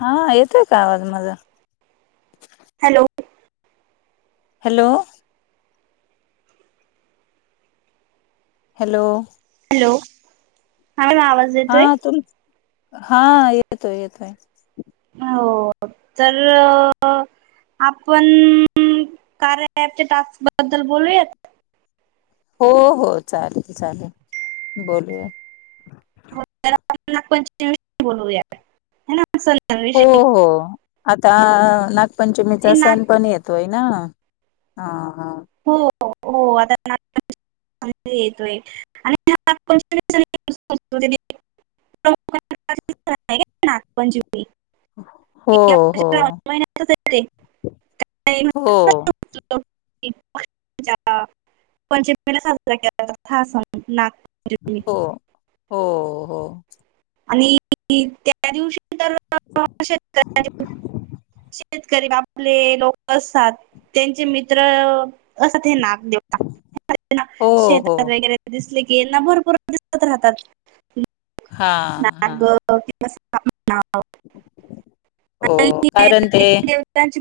हा येतोय का आवाज माझा हॅलो हॅलो हॅलो हॅलो हा मॅम आवाज हा येतोय तुम हा येतोय येतोय हो तर अ आपण अ कार्याच्या टास्क बद्दल बोलूयात हो हो चालेल चालेल बोलूया [unintelligible] हो सणांविषयी हो आता हे नागपंचमीचा सण नाग पण येतोय ना हा हा हो हो आता नागपंचिम येतोय आणि हो हो [unintelligible] [unintelligible] [unintelligible] हो पंचमीला साजरा केला जातो हा सन नाग हो. हो. हो.. आणि त्या दिवशी तर [unintelligible] शेतकरी आपले लोक असतात त्यांचे मित्र असते नाग [unintelligible] हो हो शेतात वगैरे दिसले. येना भरपूर दिसत राहतात. हा हा! नाग [unintelligible] [inaudible] हो आणि कारण ते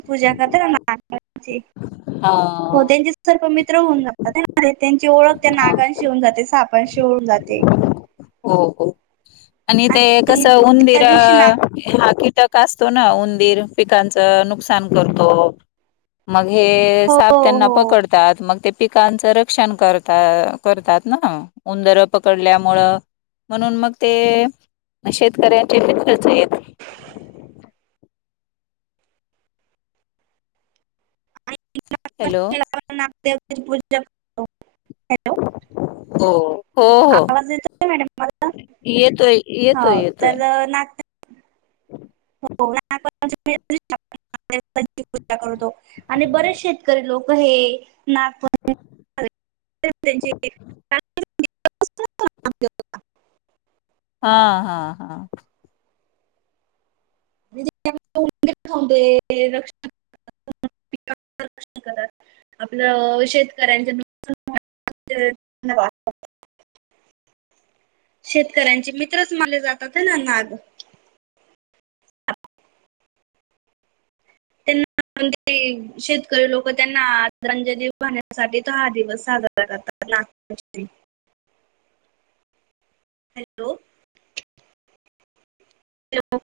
[unintelligible] हा हो त्यांचे सर्प मित्र होऊन जातात, त्यांची ओळख त्या हा नागांशी होऊन जाते साप अशी हुन जाते. हो, हो आणि ते कस त्या उंदीर, दिवशी नाग हा कीटक असतो उंदीर पिकांच नुकसान करतो मग हे हो साप त्यांना हो पकडतात मग ते पिकांचं रक्षण करता करतात ना उंदरं पकडल्यामुळं म्हणून मग ते शेतकऱ्यांचे मित्र च हेत आणि हॅलो! नागपंचमीला [unintelligible] हो, हो, हो! आवाज येतोय मॅडम माझा येतोय हो येतोय येतोय तर नाग हो [unintelligible] ची पूजा करतो आणि बरेच शेतकरी लोक हे [unintelligible] [unintelligible] हा, हा, हा! रक्ष [unintelligible] [unintelligible] धन्यवाद [unintelligible] शेतकऱ्यांचे मित्रच मानले जातात हे ना नाग न शेतकरी लोक त्यांना आदरांजली वाहण्यासाठी तो हा दिवस साजरा कर तलाठी भरती [unintelligible] हॅलो! हो [unintelligible]